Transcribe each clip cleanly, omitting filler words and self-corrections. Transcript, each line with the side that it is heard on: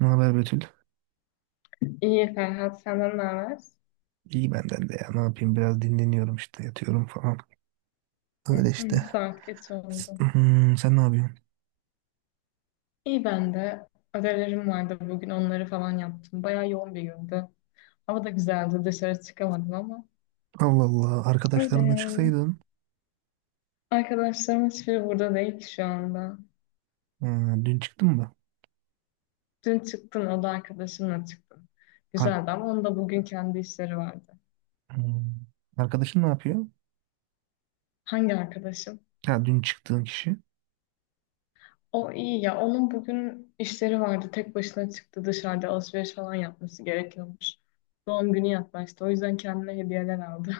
right: Ne haber, Betül?
left: İyi Ferhat, senden ne haber?
right: İyi benden de ya. Ne yapayım? Biraz dinleniyorum işte. Yatıyorum falan. Öyle işte.
left: Saat geç oldu.
right: Sen ne yapıyorsun?
left: İyi ben de. Ödevlerim vardı bugün onları falan yaptım. Bayağı yoğun bir gündü. Hava da güzeldi dışarı çıkamadım ama.
right: Allah Allah.
left: Öyle
right: Arkadaşlarınla
left: yani.
right: çıksaydın.
left: Arkadaşlarım hiçbiri burada değil ki şu anda.
right: Ha, dün çıktın mı?
left: Dün çıktım o da arkadaşımla çıktım.
right: Ar
left: Güzeldi ama onun da bugün kendi işleri vardı.
right: Hmm. Arkadaşın ne yapıyor?
left: Hangi arkadaşım?
right: Ya, dün çıktığın kişi.
left: O iyi ya onun bugün işleri vardı. Tek başına çıktı dışarıda alışveriş falan yapması gerekiyormuş. Doğum günü yaklaştı. O yüzden kendine hediyeler aldı.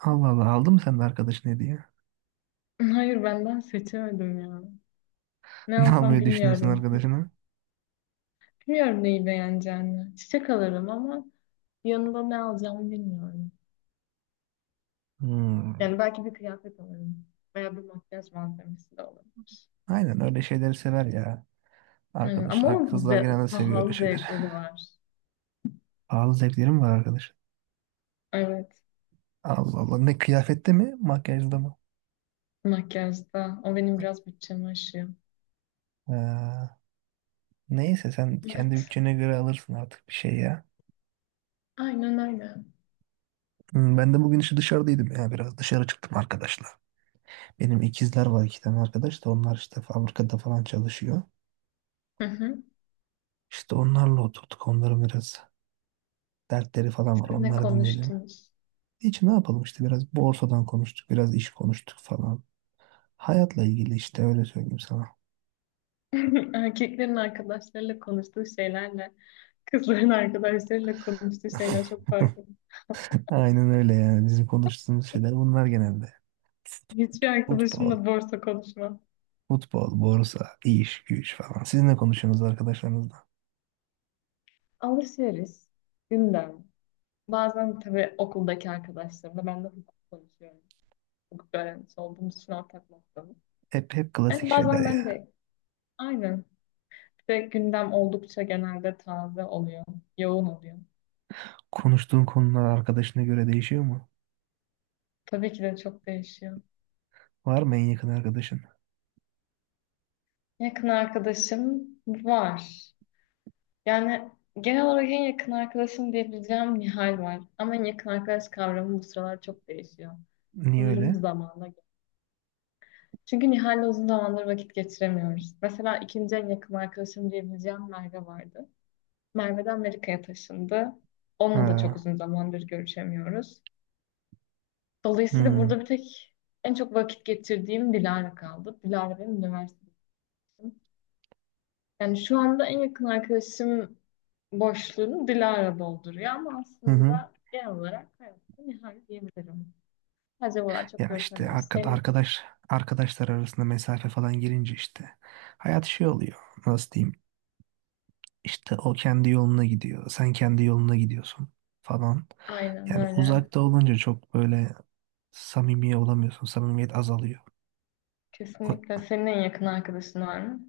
right: Allah Allah. Aldın mı sen de arkadaşın hediye?
left: Hayır benden seçemedim ya. Ne
right: Ne
left: alsam
right: almayı düşünüyorsun
left: bilmiyorum.
right: arkadaşına?
left: Bilmiyorum neyi beğeneceğini. Çiçek alırım ama yanında ne alacağımı bilmiyorum.
right: Hmm.
left: Yani belki bir kıyafet alırım. Veya bir makyaj malzemesi de olabilir.
right: Aynen, öyle şeyleri sever ya.
left: Aynen.
right: Arkadaş.
left: Ama onun
right: Kızlar genelde seviyor öyle
left: pahalı
right: şeyler.
left: zevkleri var.
right: Pahalı zevklerim var arkadaş.
left: Evet.
right: Allah Allah. Ne, kıyafette mi? Makyajda mı?
left: Makyajda. O benim biraz bütçemi aşıyor.
right: Ha. Neyse, sen kendi
left: Evet.
right: bütçene göre alırsın artık bir şey ya.
left: Aynen öyle.
right: Ben de bugün işte dışarıdaydım ya, biraz dışarı çıktım arkadaşla. Benim ikizler var, iki tane arkadaş da onlar işte fabrikada falan çalışıyor.
left: Hı hı.
right: İşte onlarla oturduk, onların biraz dertleri falan var,
left: Siz ne
right: onları dinledim.
left: konuştunuz?
right: Hiç, ne yapalım işte, biraz borsadan konuştuk, biraz iş konuştuk falan. Hayatla ilgili işte, öyle söyleyeyim sana.
left: Erkeklerin arkadaşlarıyla konuştuğu şeylerle kızların arkadaşlarıyla konuştuğu şeyler çok farklı.
right: Aynen öyle yani, bizim konuştuğumuz şeyler bunlar genelde.
left: Hiçbir
right: Futbol,
left: arkadaşımla borsa konuşmam.
right: futbol, borsa, iş, güç falan. Siz ne konuşuyorsunuz arkadaşlarınızla?
left: Alışveriş, gündem. Bazen tabii okuldaki arkadaşlarımla ben de hukuk konuşuyorum. Hukuk öğrencisi olduğumuz için ortak noktamız.
right: Hep klasik
left: Yani
right: şeyler
left: bazen ben
right: ya.
left: de aynen. Bir de gündem oldukça genelde taze oluyor. Yoğun oluyor.
right: Konuştuğun konular arkadaşına göre değişiyor mu?
left: Tabii ki de çok değişiyor.
right: Var mı en yakın arkadaşın?
left: Yakın arkadaşım var. Yani genel olarak en yakın arkadaşım diyebileceğim Nihal var. Ama en yakın arkadaş kavramı bu sıralar çok değişiyor.
right: Niye
left: Sanırım
right: öyle?
left: zamanla. Çünkü Nihal'le uzun zamandır vakit geçiremiyoruz. Mesela ikinci en yakın arkadaşım diyebileceğim Merve vardı. Merve de Amerika'ya taşındı. Onunla da çok
right: Ha.
left: uzun zamandır görüşemiyoruz. Dolayısıyla
right: Hmm,
left: burada bir tek en çok vakit geçirdiğim Dilara kaldı. Dilara benim üniversitedeyim. Yani şu anda en yakın arkadaşım boşluğunu Dilara dolduruyor ama
right: hı hı.
left: aslında genel olarak hayatta Nihal diyebilirim. Sadece bu çok
right: Ya işte
left: görüşemiyoruz.
right: arkadaşlar arasında mesafe falan girince işte hayat şey oluyor. Nasıl diyeyim? İşte o kendi yoluna gidiyor. Sen kendi yoluna gidiyorsun falan.
left: Aynen
right: Yani
left: öyle.
right: uzakta olunca çok böyle samimi olamıyorsun. Samimiyet azalıyor.
left: Kesinlikle.
right: O,
left: Senin en yakın arkadaşın var mı?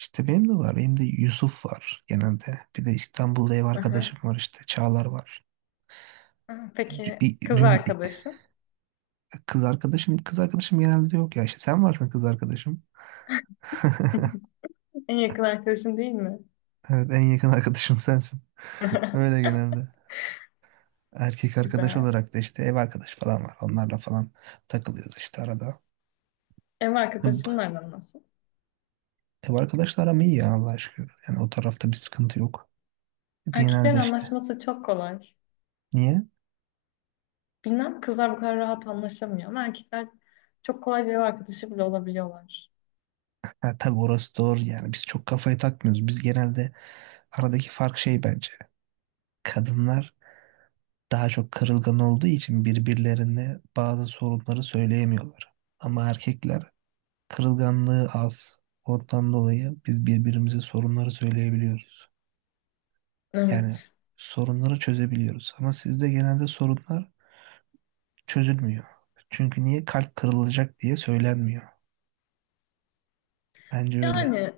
right: işte benim de var. Benim de Yusuf var genelde. Bir de İstanbul'da ev
left: Aha.
right: arkadaşım var işte. Çağlar var.
left: Aha. Peki
right: Dü-
left: kız
right: dün
left: arkadaşın?
right: Kız arkadaşım genelde yok ya, işte sen varsın kız arkadaşım.
left: En yakın arkadaşın değil mi?
right: Evet, en yakın arkadaşım sensin. Öyle genelde. Erkek arkadaş
left: Güzel.
right: olarak da işte ev arkadaşı falan var. Onlarla falan takılıyoruz işte arada.
left: Ev arkadaşının aran nasıl?
right: Ev arkadaşlarım iyi ya, Allah'a şükür. Yani o tarafta bir sıkıntı yok.
left: Erkeklerin
right: Genelde işte.
left: anlaşması çok kolay.
right: Niye?
left: Bilmem kızlar bu kadar rahat anlaşamıyor ama erkekler çok kolayca ev arkadaşı bile olabiliyorlar.
right: Ha, tabii orası doğru yani. Biz çok kafayı takmıyoruz. Biz genelde aradaki fark şey bence. Kadınlar daha çok kırılgan olduğu için birbirlerine bazı sorunları söyleyemiyorlar. Ama erkekler kırılganlığı az. Ondan dolayı biz birbirimize sorunları söyleyebiliyoruz. Yani
left: Evet.
right: sorunları çözebiliyoruz. Ama sizde genelde sorunlar çözülmüyor. Çünkü niye kalp kırılacak diye söylenmiyor. Bence öyle.
left: Yani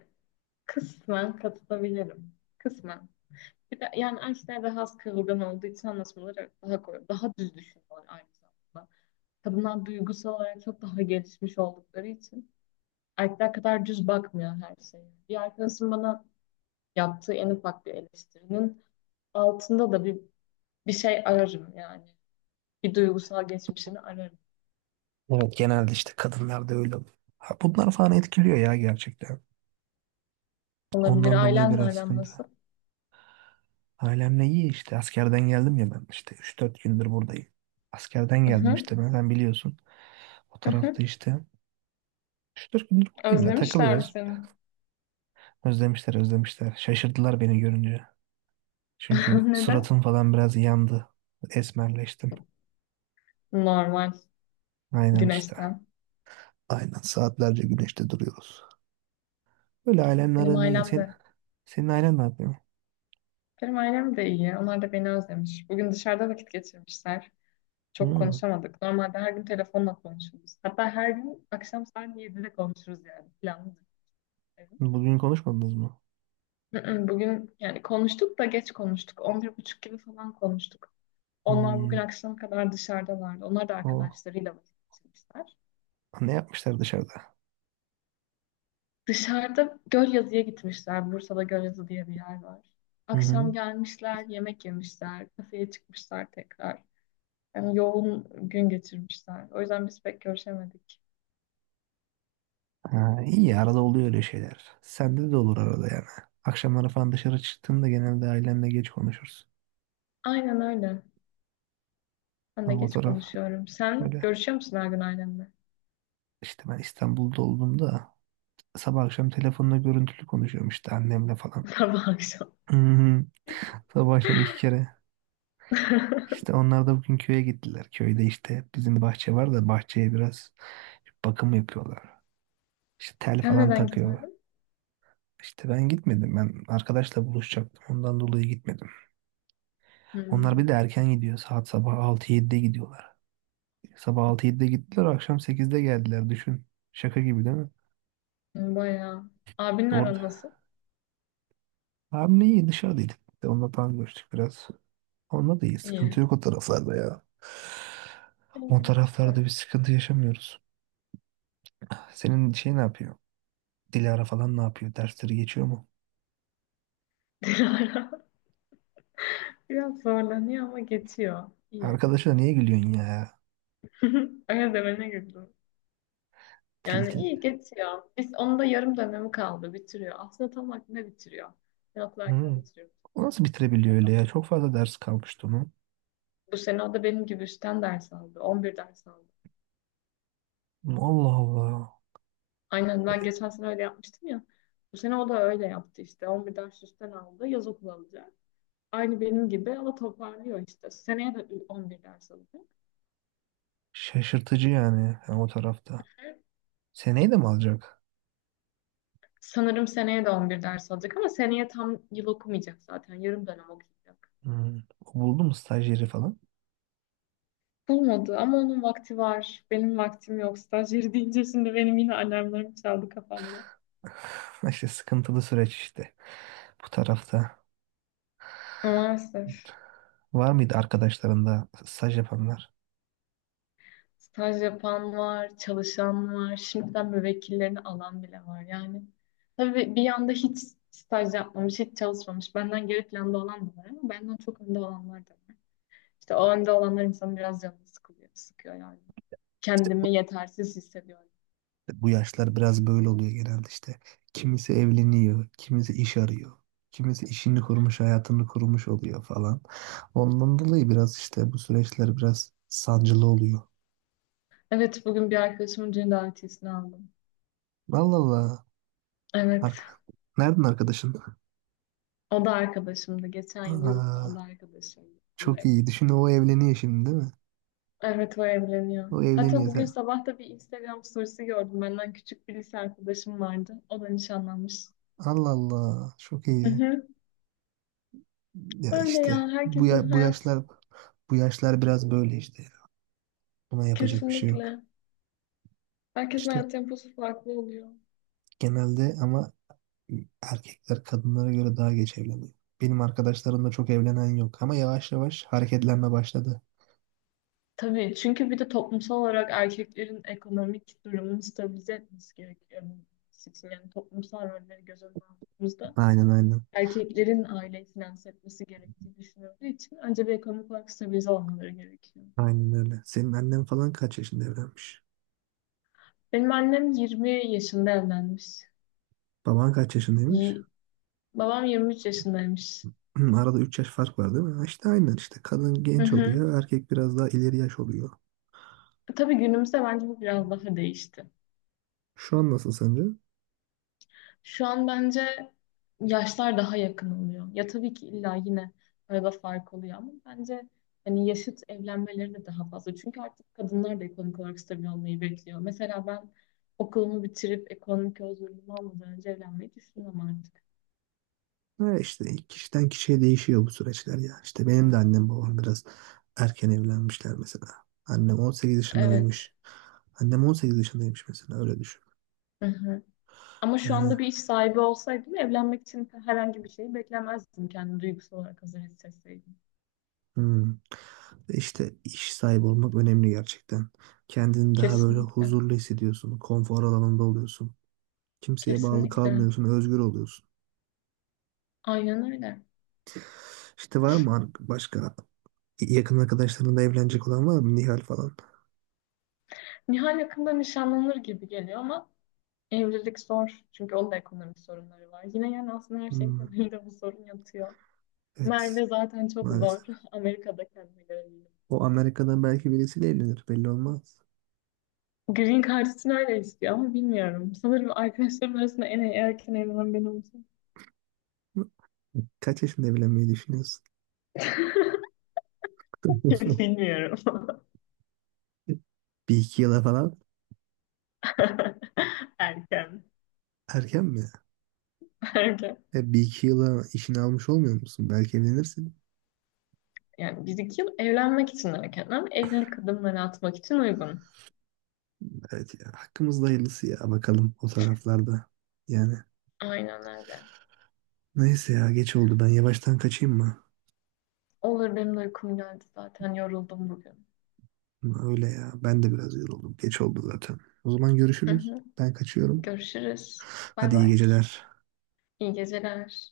left: kısmen katılabilirim. Kısmen. Bir de yani erkekler daha az kırılgan olduğu için anlaşmaları daha kolay, daha düz düşünüyorlar aynı zamanda. Kadınlar duygusal olarak çok daha gelişmiş oldukları için erkekler kadar düz bakmıyor her şeye. Bir arkadaşım bana yaptığı en ufak bir eleştirinin altında da bir şey ararım yani. Bir duygusal geçmişini ararım.
right: Evet, genelde işte kadınlarda öyle oluyor. Ha, bunlar falan etkiliyor ya, gerçekten.
left: Olabilir.
right: Ondan dolayı
left: Ailenle
right: biraz
left: aran
right: sıkıntı.
left: nasıl?
right: Ailemle iyi, işte askerden geldim ya ben, işte 3-4 gündür buradayım. Askerden
left: Hı
right: geldim
left: hı.
right: işte ben, sen biliyorsun. O
left: Hı hı.
right: tarafta işte 3-4 gündür buradayım ya,
left: Özlemişler mi
right: takılıyoruz.
left: seni?
right: Özlemişler, özlemişler. Şaşırdılar beni görünce. Çünkü
left: Neden?
right: suratım falan biraz yandı. Esmerleştim.
left: Normal.
right: Aynen işte.
left: Güneşten.
right: Aynen, saatlerce güneşte duruyoruz. Böyle ailemle
left: Benim
right: aram iyi.
left: ailem
right: Sen,
left: de.
right: senin ailen ne yapıyor?
left: Benim ailem de iyi. Onlar da beni özlemiş. Bugün dışarıda vakit geçirmişler. Çok
right: Hmm.
left: konuşamadık. Normalde her gün telefonla konuşuruz. Hatta her gün akşam saat 7'de konuşuruz yani. Planlıdır.
right: Bugün konuşmadınız mı?
left: Hı-hı. Bugün yani konuştuk da geç konuştuk. 11.30 gibi falan konuştuk. Onlar bugün
right: Hmm.
left: akşama kadar dışarıdalardı. Onlar da
right: O,
left: arkadaşlarıyla vakit geçirmişler.
right: ne yapmışlar dışarıda?
left: Dışarıda Gölyazı'ya gitmişler. Bursa'da Gölyazı diye bir yer var.
right: Hı
left: Akşam
right: hı.
left: gelmişler, yemek yemişler, kafeye çıkmışlar tekrar. Yani yoğun gün geçirmişler. O yüzden biz pek görüşemedik.
right: Ha, iyi ya, arada oluyor öyle şeyler. Sende de olur arada yani. Akşamları falan dışarı çıktığımda genelde ailemle geç konuşuruz.
left: Aynen öyle. Ben de
right: Ama o
left: geç
right: taraf
left: konuşuyorum. Sen
right: öyle.
left: görüşüyor musun her gün ailenle?
right: İşte ben İstanbul'da olduğumda sabah akşam telefonla görüntülü konuşuyorum işte annemle falan.
left: Sabah akşam.
right: Hı hı. Sabah akşam iki kere. İşte onlar da bugün köye gittiler. Köyde işte bizim bahçe var da bahçeye biraz bakım yapıyorlar. İşte tel
left: Sen
right: falan
left: neden
right: takıyorlar.
left: gitmedin?
right: İşte ben gitmedim. Ben arkadaşla buluşacaktım. Ondan dolayı gitmedim. Onlar
left: Hmm.
right: bir de erken gidiyor. Saat sabah altı 7de gidiyorlar. Sabah altı 7de gittiler, akşam 8'de geldiler. Düşün. Şaka gibi değil mi?
left: Bayağı. Abinin
right: Orada.
left: aran nasıl?
right: Abi iyi, dışarıdaydık. Bir de onunla falan görüştük biraz. Onunla da iyi.
left: İyi.
right: Sıkıntı yok o taraflarda ya. O
left: Evet,
right: taraflarda
left: süper.
right: bir sıkıntı yaşamıyoruz. Senin şey ne yapıyor? Dilara falan ne yapıyor? Dersleri geçiyor mu?
left: Dilara biraz zorlanıyor ama geçiyor. İyi.
right: Arkadaşına niye gülüyorsun ya?
left: Öyle demene güldüm.
right: Dil
left: Yani
right: dil.
left: iyi geçiyor. Biz onun da yarım dönemi kaldı. Bitiriyor. Aslında tam vaktinde bitiriyor. Yatlarken
right: Hı.
left: bitiriyor.
right: O nasıl bitirebiliyor öyle ya? Çok fazla ders kalmıştı onun.
left: Bu sene o da benim gibi üstten ders aldı. 11 ders aldı.
right: Allah Allah.
left: Aynen
right: E,
left: ben geçen sene öyle yapmıştım ya. Bu sene o da öyle yaptı işte. 11 ders üstten aldı. Yaz okulu alacak. Aynı benim gibi ama toparlıyor işte. Seneye de 11 ders alacak.
right: Şaşırtıcı yani, yani o tarafta. Seneyi de mi alacak?
left: Sanırım seneye de 11 ders alacak ama seneye tam yıl okumayacak zaten. Yarım dönem okuyacak.
right: Hmm. O buldu mu stajyeri falan?
left: Bulmadı ama onun vakti var. Benim vaktim yok. Stajyeri deyince şimdi benim yine alarmlarım çaldı kafamda.
right: İşte sıkıntılı süreç işte bu tarafta.
left: Maalesef.
right: Var mıydı arkadaşlarında staj yapanlar?
left: Staj yapan var, çalışan var. Şimdiden müvekkillerini alan bile var yani. Tabii bir yanda hiç staj yapmamış, hiç çalışmamış. Benden geri planda olan da var ama benden çok önde olanlar da var. İşte o önde olanlar insanı biraz canını sıkılıyor, sıkıyor yani.
right: İşte bu
left: Kendimi yetersiz hissediyorum.
right: bu yaşlar biraz böyle oluyor genelde işte. Kimisi evleniyor, kimisi iş arıyor. Kimisi işini kurmuş, hayatını kurmuş oluyor falan. Ondan dolayı biraz işte bu süreçler biraz sancılı oluyor.
left: Evet bugün bir arkadaşımın düğün davetiyesini aldım.
right: Allah Allah.
left: Evet.
right: Arka... Nereden arkadaşın?
left: O da arkadaşımdı. Geçen yıl yurtta o
right: Aa,
left: da arkadaşımdı. Bu yıl
right: çok iyi.
left: evleniyor.
right: Düşün, o evleniyor şimdi değil mi?
left: Evet o evleniyor.
right: O
left: Hatta
right: evleniyor.
left: bugün sabah da bir Instagram storiesi gördüm. Benden küçük bir lise arkadaşım vardı. O da nişanlanmış.
right: Allah Allah. Çok
left: Hı
right: iyi.
left: hı.
right: Ya
left: Öyle
right: işte
left: ya.
right: bu
left: Herkesin
right: ya, bu
left: hayat
right: yaşlar bu yaşlar biraz böyle işte. Buna yapacak bir şey yok.
left: Kesinlikle. Herkesin
right: İşte
left: hayat temposu farklı oluyor.
right: genelde ama erkekler kadınlara göre daha geç evleniyor. Benim arkadaşlarımda çok evlenen yok ama yavaş yavaş hareketlenme başladı.
left: Tabii çünkü bir de toplumsal olarak erkeklerin ekonomik durumunu stabilize etmesi gerekiyor. Yani toplumsal rolleri göz önüne aldığımızda
right: Aynen, aynen.
left: erkeklerin aileyi finanse etmesi gerektiği düşünüldüğü için önce bir ekonomik olarak stabilize olmaları gerekiyor.
right: Aynen öyle. Senin annen falan kaç yaşında evlenmiş?
left: Benim annem 20 yaşında evlenmiş.
right: Baban kaç yaşındaymış?
left: Yi- Babam 23 yaşındaymış.
right: Arada 3 yaş fark var değil mi? Ha, İşte aynen işte. Kadın
left: Hı
right: genç
left: hı.
right: oluyor, erkek biraz daha ileri yaş oluyor.
left: Tabii günümüzde bence bu biraz daha değişti.
right: Şu an nasıl sence?
left: Şu an bence yaşlar daha yakın oluyor. Ya tabii ki illa yine arada fark oluyor ama bence hani yaşıt evlenmeleri de daha fazla. Çünkü artık kadınlar da ekonomik olarak stabil olmayı bekliyor. Mesela ben okulumu bitirip ekonomik özgürlüğümü almadan önce evlenmeyi düşünmem artık.
right: Öyle işte, kişiden kişiye değişiyor bu süreçler ya. İşte benim de annem babam biraz erken evlenmişler mesela. Annem 18
left: Evet.
right: yaşındaymış. Annem 18 yaşındaymış mesela, öyle düşün.
left: Hı hı. Ama şu
right: Yani
left: anda bir iş sahibi olsaydım evlenmek için herhangi bir şeyi beklemezdim kendimi duygusal olarak hazır hissetseydim.
right: hmm, işte iş sahibi olmak önemli gerçekten. Kendini daha böyle
left: Kesinlikle.
right: huzurlu hissediyorsun. Konfor alanında oluyorsun. Kimseye bağlı
left: Kesinlikle.
right: kalmıyorsun. Özgür oluyorsun.
left: Aynen öyle.
right: İşte var mı başka yakın arkadaşlarında evlenecek olan var mı? Nihal falan.
left: Nihal yakında nişanlanır gibi geliyor ama evlilik zor. Çünkü onun da ekonomik sorunları var. Yine yani aslında her şeyin
right: Hmm,
left: temelinde bu sorun yatıyor.
right: evet,
left: Merve zaten çok
right: maalesef.
left: zor. Amerika'da kendine göre bir yol.
right: O Amerika'dan belki birisiyle evlenir, belli olmaz.
left: Green Card için öyle istiyor ama bilmiyorum. Sanırım arkadaşlarım arasında en erken evlenen ben olacağım.
right: Kaç yaşında evlenmeyi düşünüyorsun?
left: Bilmiyorum.
right: 1-2 yıla falan.
left: Erken.
right: Erken mi?
left: Erken.
right: 1-2 yıla işini almış olmuyor musun? Belki evlenirsin.
left: Yani bir iki yıl evlenmek için erken ama evlilik adımları atmak için uygun.
right: Evet ya, hakkımızda hayırlısı ya, bakalım o taraflarda. Yani
left: Aynen öyle.
right: neyse ya, geç oldu, ben yavaştan kaçayım mı?
left: Olur benim de uykum geldi zaten yoruldum bugün.
right: Öyle ya, ben de biraz yoruldum, geç oldu zaten. O zaman
left: Hı
right: görüşürüz.
left: hı.
right: Ben kaçıyorum.
left: Görüşürüz. Bay
right: Hadi iyi
left: bay.
right: geceler.
left: İyi geceler.